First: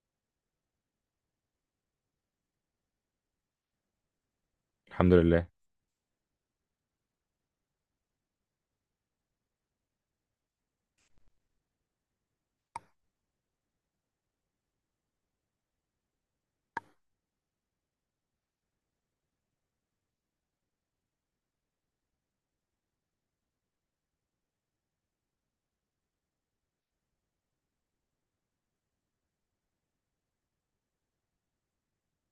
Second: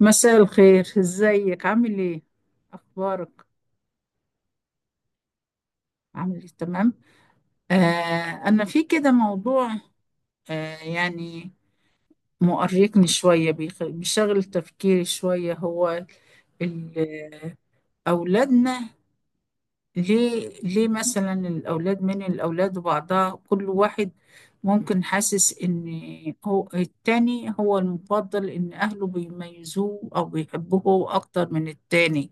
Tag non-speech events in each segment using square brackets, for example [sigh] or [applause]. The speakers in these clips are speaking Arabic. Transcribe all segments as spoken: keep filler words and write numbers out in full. مساء الخير، ازيك؟ عامل ايه؟ اخبارك؟ الحمد لله. عامل ايه؟ تمام. آه، انا في كده موضوع. آه يعني مؤرقني شويه، بيخ- بيشغل تفكيري شويه. هو ال- اولادنا، ليه ليه مثلا الاولاد من الاولاد وبعضها، كل واحد ممكن حاسس ان هو التاني هو المفضل، ان اهله بيميزوه او بيحبوه اكتر من التاني.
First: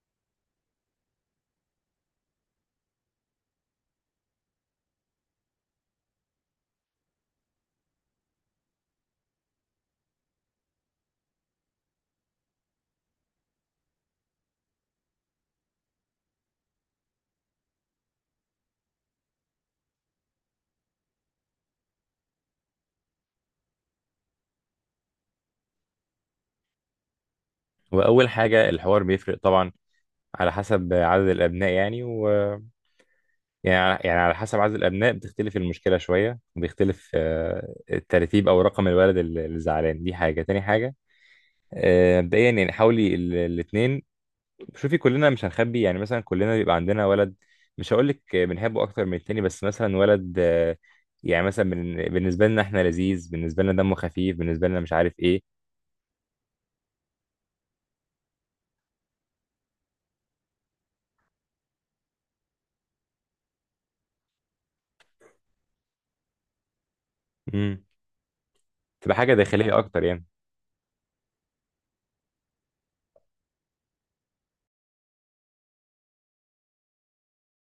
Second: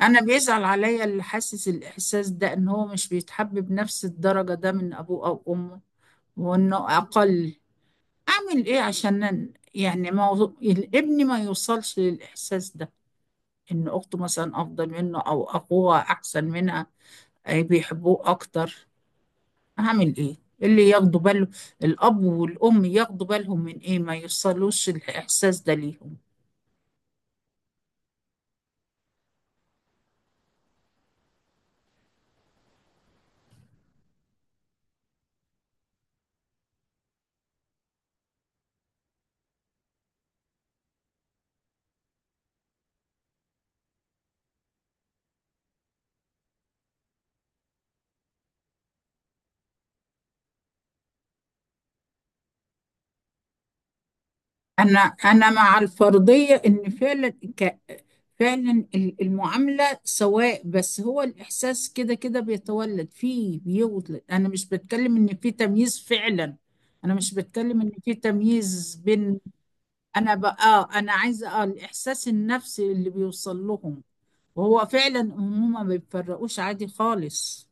انا بيزعل عليا اللي حاسس الاحساس ده، ان هو مش بيتحب بنفس الدرجة ده من ابوه او امه، وانه اقل. اعمل ايه عشان أن- يعني موضوع الابن ما يوصلش للاحساس ده، ان اخته مثلا افضل منه او اخوها احسن منها، أي بيحبوه اكتر؟ اعمل ايه؟ اللي ياخدوا باله، الاب والام، ياخدوا بالهم من ايه ما يوصلوش الاحساس ده ليهم. واول حاجه الحوار بيفرق طبعا على حسب عدد الابناء يعني و يعني يعني على حسب عدد الابناء بتختلف المشكله شويه وبيختلف آه، الترتيب او رقم الولد اللي اللي زعلان، دي حاجه. تاني حاجه آه، مبدئيا يعني حاولي الاثنين. شوفي، كلنا مش هنخبي، يعني مثلا كلنا بيبقى عندنا ولد مش هقول لك بنحبه اكتر من التاني، بس مثلا ولد آه، يعني مثلا بن- بالنسبه لنا احنا لذيذ، بالنسبه لنا دمه خفيف، بالنسبه لنا مش أنا عارف أنا ايه. مع الفرضية إن فعلا، ك... فعلا ال- المعاملة سواء، بس هو الإحساس كده كده بيتولد فيه، بيولد. أنا مش بتكلم إن في تمييز فعلا، أنا مش بتكلم مم. إن في تمييز تبقى حاجه بين. داخليه اكتر يعني. أنا بقى، أنا عايزة آه الإحساس النفسي اللي بيوصل لهم، وهو فعلا هما ما بيفرقوش عادي خالص.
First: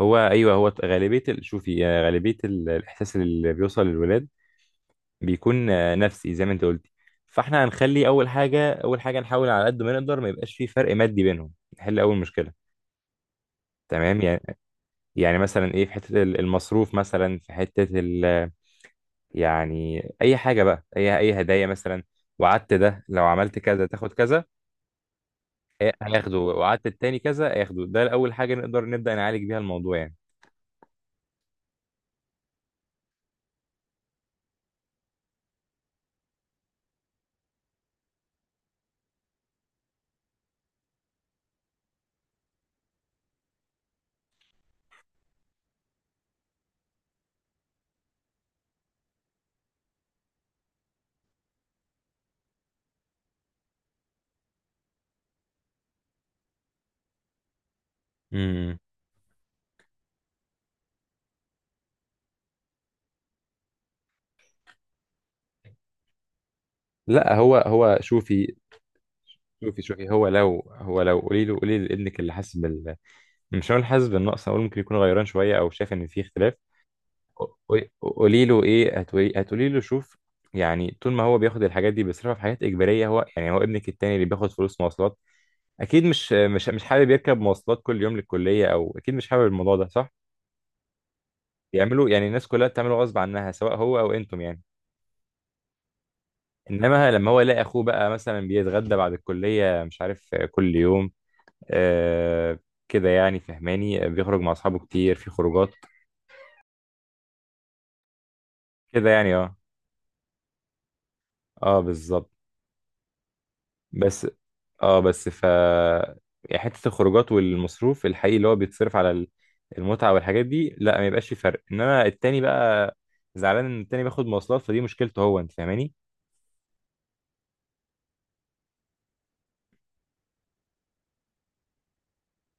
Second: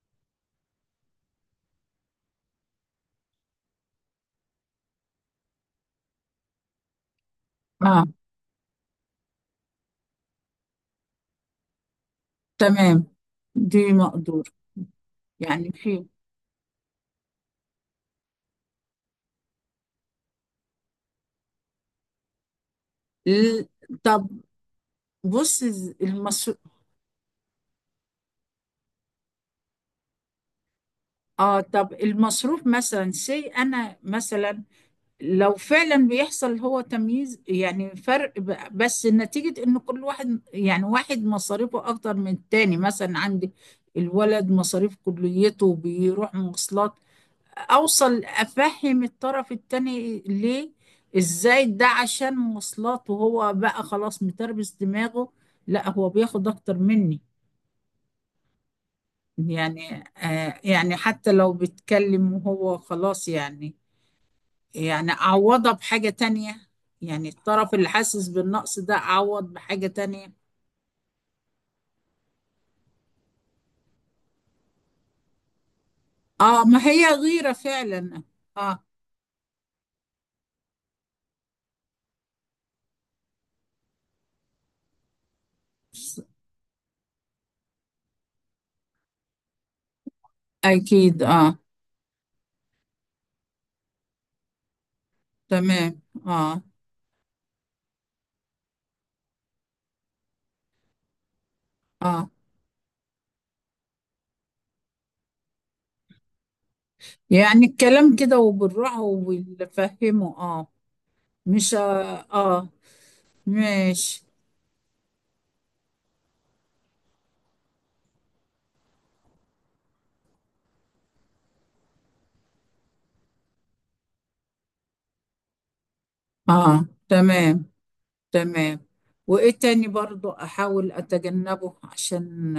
هو ايوه، هو غالبيه ال- شوفي، آه، غالبيه ال- الاحساس اللي بيوصل للولاد بيكون آه، نفسي زي ما انت قلتي. فاحنا آه هنخلي اول حاجه، اول حاجه نحاول على قد ما نقدر ما يبقاش في فرق مادي بينهم. نحل اول مشكله، تمام. دي تمام مقدور يعني. يعني يعني. مثلا ايه، في في حته ال- المصروف، مثلا في حته ال يعني اي حاجه بقى، اي اي هدايا مثلا، وعدت ده لو عملت ال- كذا تاخد طب، كذا. بص. هي- هياخده، المس... وعدت التاني كذا هياخده. ده اول حاجه نقدر نبدا نعالج بيها الموضوع يعني. اه، طب المصروف مثلا، سي انا مثلا لو فعلا بيحصل هو تمييز، يعني فرق، ب- بس نتيجة ان كل واحد، يعني واحد مصاريفه اكتر من التاني. مثلا عندي الولد مصاريف كليته، بيروح مواصلات. اوصل افهم الطرف التاني ليه، ازاي ده عشان مواصلات، وهو بقى خلاص متربس دماغه، لا هو بياخد اكتر مني. امم يعني آه يعني حتى لو بيتكلم وهو خلاص يعني، يعني أعوضها بحاجة تانية. يعني لا، هو الطرف اللي هو حاسس شوفي، بالنقص ده أعوض شوفي بحاجة شوفي هو تانية. لو، هو لو قولي له، قولي لابنك اللي حاسس بال، مش هقول حاسس بالنقص، اقول ممكن يكون غيران شويه او شايف ان في اختلاف. آه، ما هي غيرة قولي، فعلا. قولي له آه. ايه، هتقولي، هتقولي له شوف، يعني طول ما هو بياخد الحاجات دي بيصرفها في حاجات اجباريه هو. يعني هو ابنك التاني اللي بياخد فلوس مواصلات اكيد مش مش مش حابب يركب مواصلات كل يوم للكليه، او اكيد مش حابب الموضوع ده، صح؟ أكيد آه. بيعملوا يعني الناس كلها بتعمله غصب عنها سواء هو او انتم يعني. تمام. آه، انما لما هو يلاقي اخوه بقى مثلا بيتغدى بعد الكليه مش عارف كل يوم آه، آه كده يعني، فهماني؟ آه، بيخرج مع اصحابه كتير في خروجات يعني الكلام كده وبالراحة كده يعني. اه. وبالفهمه. آه، مش، اه آه، بالظبط آه، ماشي، بس اه بس ف يعني حته الخروجات والمصروف الحقيقي اللي هو بيتصرف على ال- المتعه والحاجات دي، لا ما يبقاش في فرق. انما التاني بقى زعلان ان التاني بياخد مواصلات، فدي مشكلته هو، انت فاهماني؟ آه، تمام، تمام. وإيه تاني برضو أحاول أتجنبه؟ عشان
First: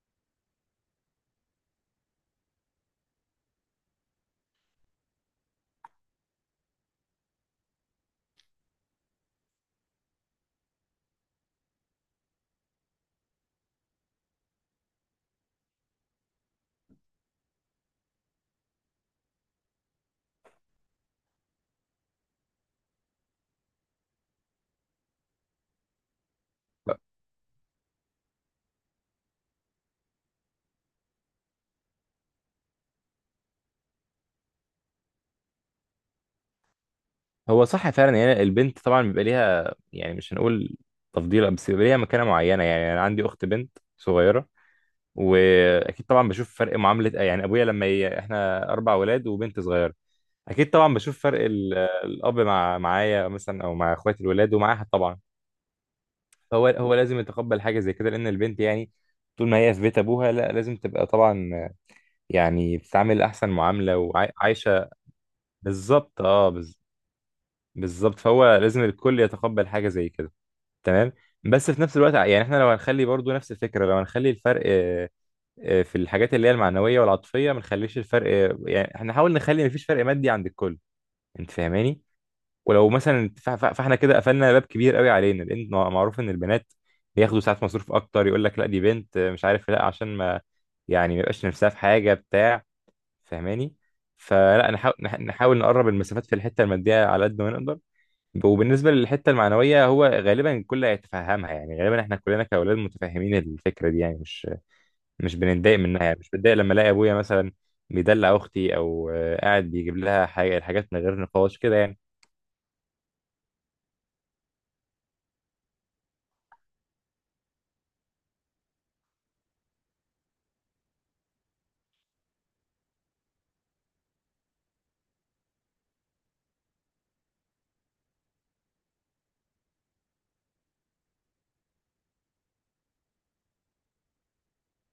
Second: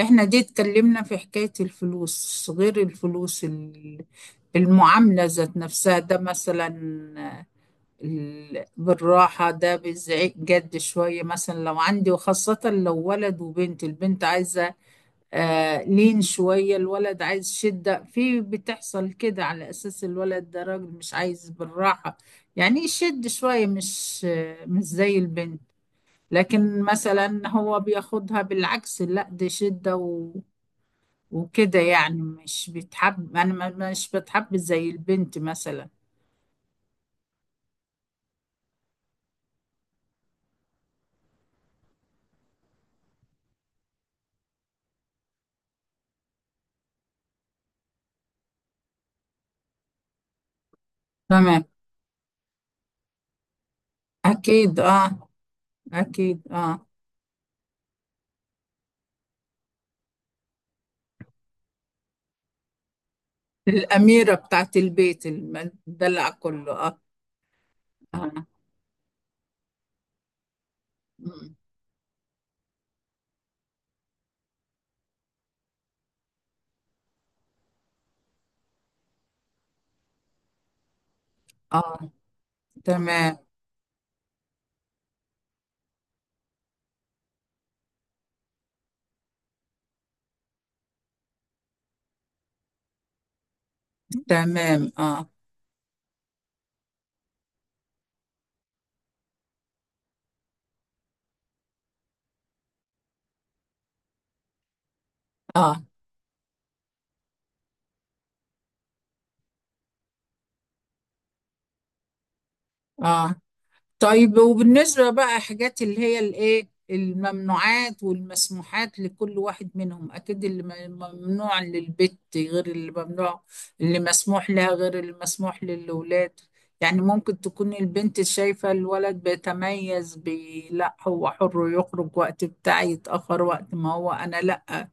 احنا دي اتكلمنا في حكاية الفلوس، غير الفلوس، ال- المعاملة ذات نفسها، ده مثلا ال- بالراحة، ده بالزعيق جد شوية. مثلا لو عندي، وخاصة لو ولد وبنت، البنت عايزة آه لين شوية، الولد عايز شدة في، بتحصل كده على أساس الولد ده راجل، مش عايز بالراحة، يعني يشد شوية، مش آه، مش زي البنت. لكن مثلا هو بياخدها بالعكس، لا دي شدة وكده، يعني مش بيتحب، انا ما- مش بتحب زي البنت مثلا. هو صح فعلا، يعني البنت طبعا بيبقى ليها، يعني مش هنقول تفضيل، بس بيبقى ليها مكانه معينه. يعني انا عندي اخت بنت صغيره، واكيد طبعا بشوف فرق معامله، يعني ابويا لما ي... احنا اربع ولاد وبنت صغيره، اكيد طبعا بشوف فرق تمام. ال... الاب مع، معايا مثلا او مع اخواتي الولاد، اكيد ومعاها اه. طبعا اكيد هو اه. هو لازم يتقبل حاجه زي كده، لان البنت يعني طول ما هي في بيت ابوها لا لازم تبقى طبعا يعني بتتعامل احسن معامله الاميره بتاعت وعايشه. البيت بالظبط. المدلع اه كله، بز... اه. بالظبط، اه، فهو لازم الكل يتقبل حاجه زي كده. تمام. بس في نفس الوقت يعني احنا لو هنخلي برضو نفس الفكره، لو هنخلي الفرق آه، في الحاجات اللي هي المعنويه والعاطفيه، ما نخليش الفرق، يعني احنا نحاول نخلي مفيش فرق مادي عند الكل، انت فاهماني؟ آه. ولو مثلا تمام. ف- ف- فاحنا كده قفلنا باب كبير قوي علينا، لان مع- معروف ان البنات بياخدوا ساعات مصروف اكتر، يقول لك لا دي بنت آه، مش عارف لا عشان ما يعني ما يبقاش نفسها في حاجه بتاع، فاهماني؟ فلا، تمام. نحاول نح- اه. نحاول نقرب المسافات في الحته الماديه على قد ما نقدر. وبالنسبه للحته المعنويه هو غالبا الكل هيتفهمها، يعني غالبا احنا كلنا كاولاد متفاهمين الفكره دي يعني، مش مش بنتضايق اه. منها. يعني مش بتضايق لما الاقي ابويا مثلا بيدلع اختي او آه، قاعد بيجيب لها حاجه، الحاجات من غير نقاش كده يعني. اه، طيب، وبالنسبة بقى حاجات اللي هي الايه، الممنوعات والمسموحات لكل واحد منهم، اكيد اللي م- ممنوع للبت غير اللي ممنوع، اللي مسموح لها غير اللي مسموح للولاد. يعني ممكن تكون البنت شايفة الولد بيتميز، بي، لا هو حر يخرج وقت بتاعي، يتأخر وقت ما هو، انا لا،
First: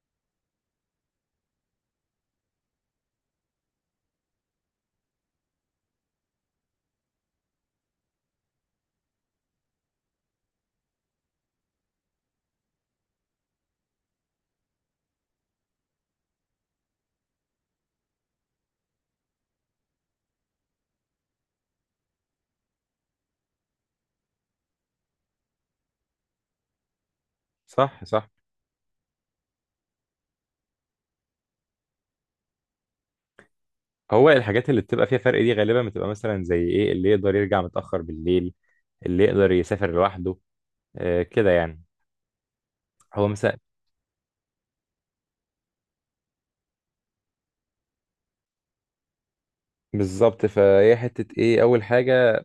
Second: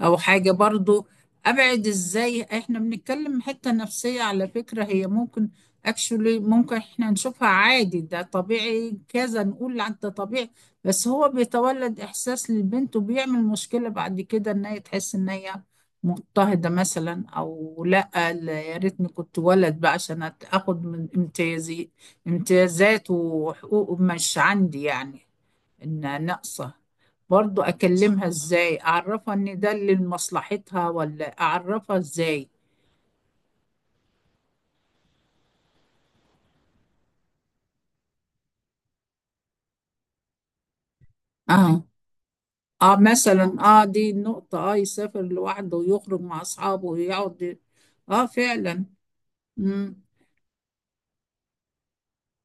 او حاجة برضو. ابعد ازاي؟ احنا بنتكلم حتة نفسية على فكرة. هي ممكن اكشولي ممكن احنا نشوفها عادي، ده طبيعي كذا، نقول عن ده طبيعي، بس هو بيتولد احساس للبنت وبيعمل مشكلة بعد كده، ان هي تحس ان هي مضطهدة مثلا، او لا. لا، يا ريتني كنت ولد بقى عشان أت- اخد من امتيازي، امتيازات وحقوق مش عندي يعني، ان ناقصة. برضو صح، اكلمها صح. ازاي؟ اعرفها ان ده اللي لمصلحتها، ولا اعرفها ازاي؟ هو الحاجات اللي بتبقى فيها فرق دي غالبا بتبقى مثلا زي ايه، اللي يقدر يرجع متاخر بالليل، اللي يقدر يسافر لوحده، آه، كده يعني. اه. اه هو مثلا. مثلا اه دي النقطة. اه، يسافر لوحده ويخرج مع اصحابه ويقعد، ي- اه فعلا. مم. بالظبط، فهي حته ايه، اول حاجه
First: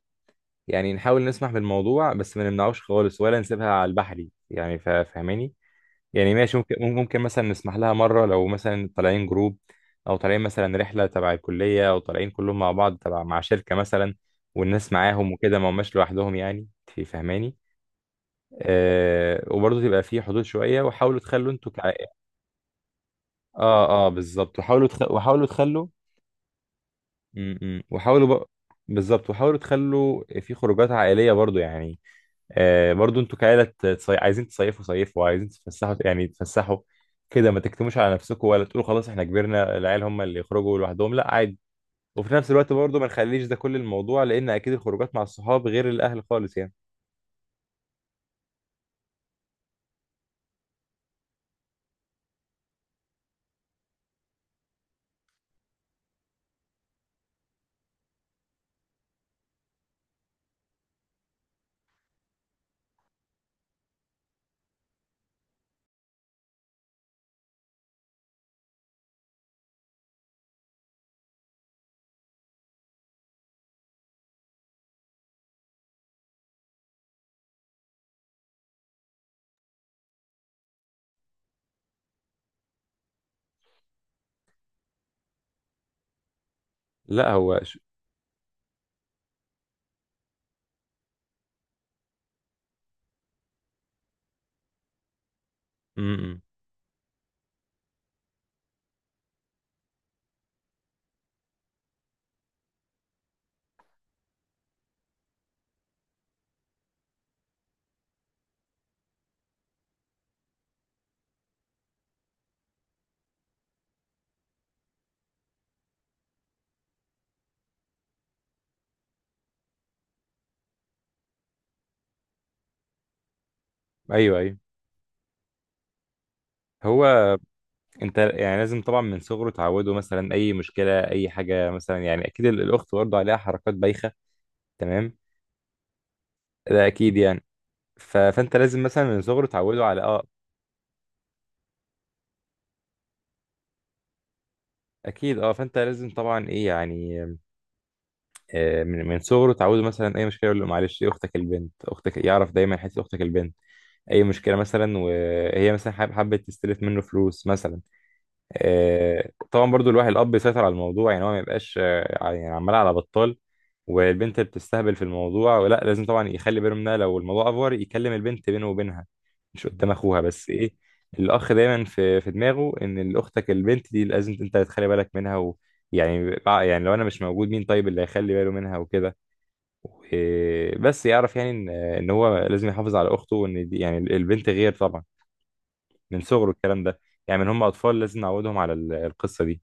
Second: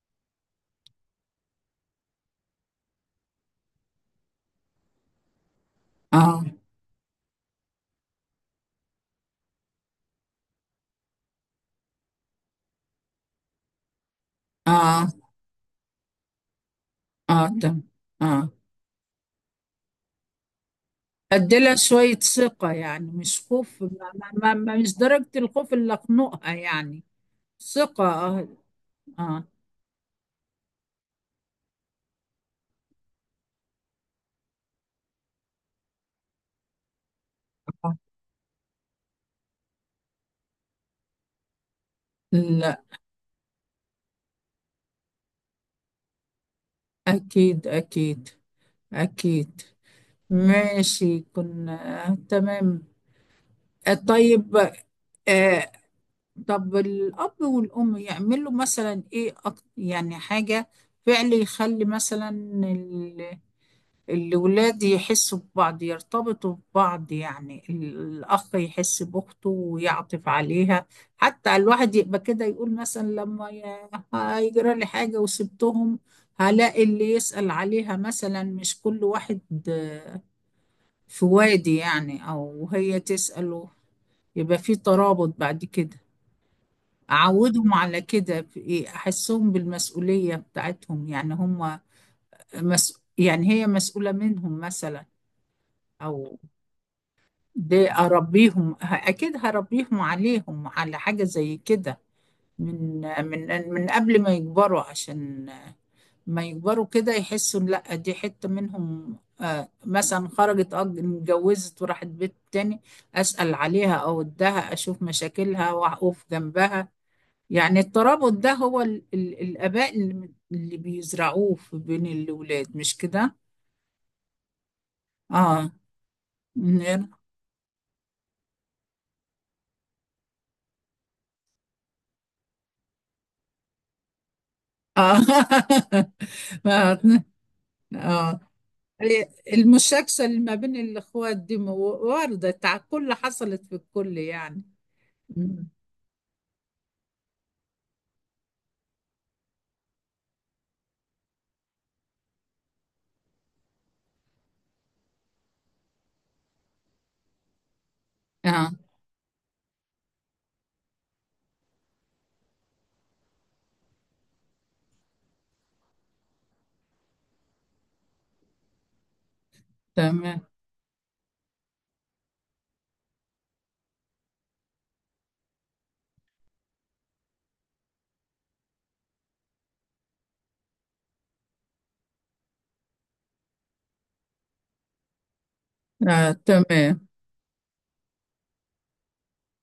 يعني نحاول نسمح بالموضوع، بس ما نمنعوش خالص ولا نسيبها على البحري يعني، فا- فاهماني؟ يعني اه. ماشي، ممكن ممكن مثلا نسمح لها مرة لو مثلا طالعين جروب، أو طالعين مثلا رحلة تبع الكلية، أو طالعين كلهم مع بعض تبع مع شركة مثلا والناس اه. معاهم وكده، ما هماش لوحدهم يعني، في، اه فهماني؟ تم. اه. آه وبرضه تبقى في حدود شوية، وحاولوا تخلوا انتوا اديلها شوية كعائلة، ثقة يعني، مش خوف، ما اه اه ما ما بالظبط. ما- وحاولوا مش تخ... درجة وحاولوا الخوف تخلوا، اللي اخنقها يعني. م -م. ثقة وحاولوا ب... اه. بالظبط، اه، وحاولوا تخلوا في خروجات عائلية برضه يعني، آه، برضو انتوا كعيلة تصي... عايزين تصيفوا صيفوا، عايزين تفسحوا يعني تفسحوا كده، ما تكتموش على نفسكم، ولا تقولوا خلاص احنا كبرنا العيال هم اللي يخرجوا لوحدهم، لا عادي. وفي نفس الوقت لا، برضو ما نخليش ده كل الموضوع، لان اكيد الخروجات مع الصحاب غير الاهل خالص يعني. أكيد أكيد. أكيد. ماشي، كنا تمام. آه، طيب. آه، طب الأب والأم يعملوا مثلا إيه؟ أك- يعني حاجة فعل يخلي مثلا ال- الولاد يحسوا ببعض، يرتبطوا ببعض. يعني الأخ يحس بأخته ويعطف عليها، حتى الواحد يبقى كده يقول مثلا، لما ي- هيجرى لي حاجة وسبتهم، هلاقي اللي يسأل عليها مثلا، مش كل واحد آه، في وادي يعني، أو هي تسأله. يبقى في ترابط بعد كده. لا هو أعودهم ش... على كده في إيه؟ أحسهم بالمسؤولية بتاعتهم، يعني هم مس... يعني هي مسؤولة منهم مثلا. م أو -م. دي أربيهم، ه- أكيد هربيهم عليهم على حاجة زي كده، من من من قبل ما يكبروا، عشان ما يكبروا كده يحسوا إن لا دي حتة منهم. آه، مثلا خرجت، أج- اتجوزت وراحت بيت تاني، أسأل عليها أو أدها، أشوف مشاكلها وأقف جنبها. يعني الترابط ده هو ال ال الآباء اللي, اللي بيزرعوه في بين الأولاد، مش كده؟ ايوه، ايوه. اه. هو من- انت يعني لازم طبعا من صغره تعوده مثلا اي مشكله اي حاجه، مثلا يعني اكيد ال- الاخت برضه عليها حركات بايخه، اه تمام، [laughs] ده اكيد ما- يعني. ف... اه، فانت لازم مثلا من صغره تعوده على المشاكسة اه، اللي ما بين الأخوات دي مو- واردة على الكل، حصلت في الكل يعني. اكيد اه. مم. فانت لازم طبعا ايه يعني آه، من من صغره اتعودوا مثلا اي مشكله يقول له معلش دي اختك البنت، اختك، يعرف دايما حته اختك البنت. اي مشكله مثلا وهي مثلا حاب- حابه تستلف منه فلوس مثلا، اه. آه، طبعا برضو الواحد الاب يسيطر على الموضوع، يعني هو ما يبقاش آه، ع- يعني عمال على بطال والبنت بتستهبل في الموضوع، ولا لازم طبعا يخلي باله منها. لو الموضوع افور يكلم البنت بينه وبينها مش قدام اخوها، تمام. بس ايه الاخ دايما في في دماغه ان اختك البنت دي لازم انت تخلي بالك منها و، يعني بع- يعني لو انا مش موجود، مين طيب اللي هيخلي باله منها وكده؟ وبس يعرف يعني ان ان هو لازم يحافظ على اخته، وان دي يعني البنت غير طبعا، من آه، صغره الكلام ده تمام. يعني. من هم اطفال لازم نعودهم على ال- القصه دي.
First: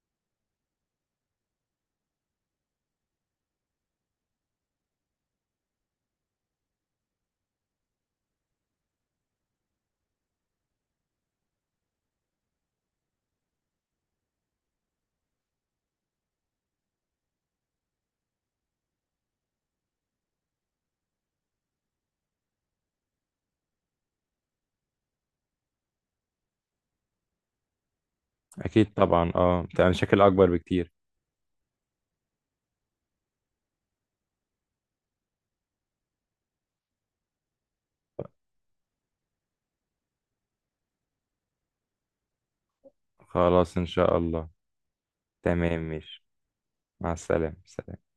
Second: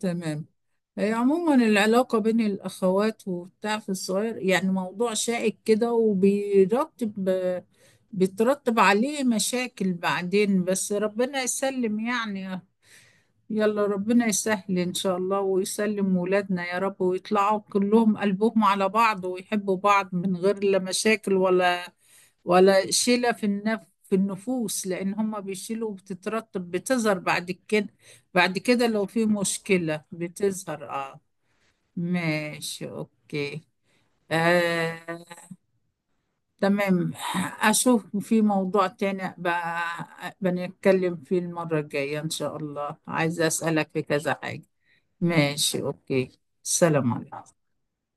تمام. هي عموما العلاقة بين الأخوات وبتاع في الصغير، يعني موضوع شائك كده، وبيرتب بيترتب عليه مشاكل بعدين، بس ربنا يسلم يعني. يلا، ربنا يسهل إن شاء الله، ويسلم ولادنا يا رب، ويطلعوا كلهم قلبهم على بعض ويحبوا بعض، من غير لا مشاكل ولا ولا شيلة في النف في النفوس، لأن هما بيشيلوا وبتترتب، بتظهر بعد كده. بعد كده اكيد لو في طبعا اه بتبقى مشكلة مشاكل اكبر بتظهر، بكتير. اه. ماشي، اوكي. آه، تمام. اشوف في موضوع تاني بقى بنتكلم فيه المرة الجاية ان شاء الله، عايزة خلاص ان اسألك في شاء كذا الله. حاجة. تمام ماشي، ماشي، اوكي. مع سلام السلامه. عليكم. سلام.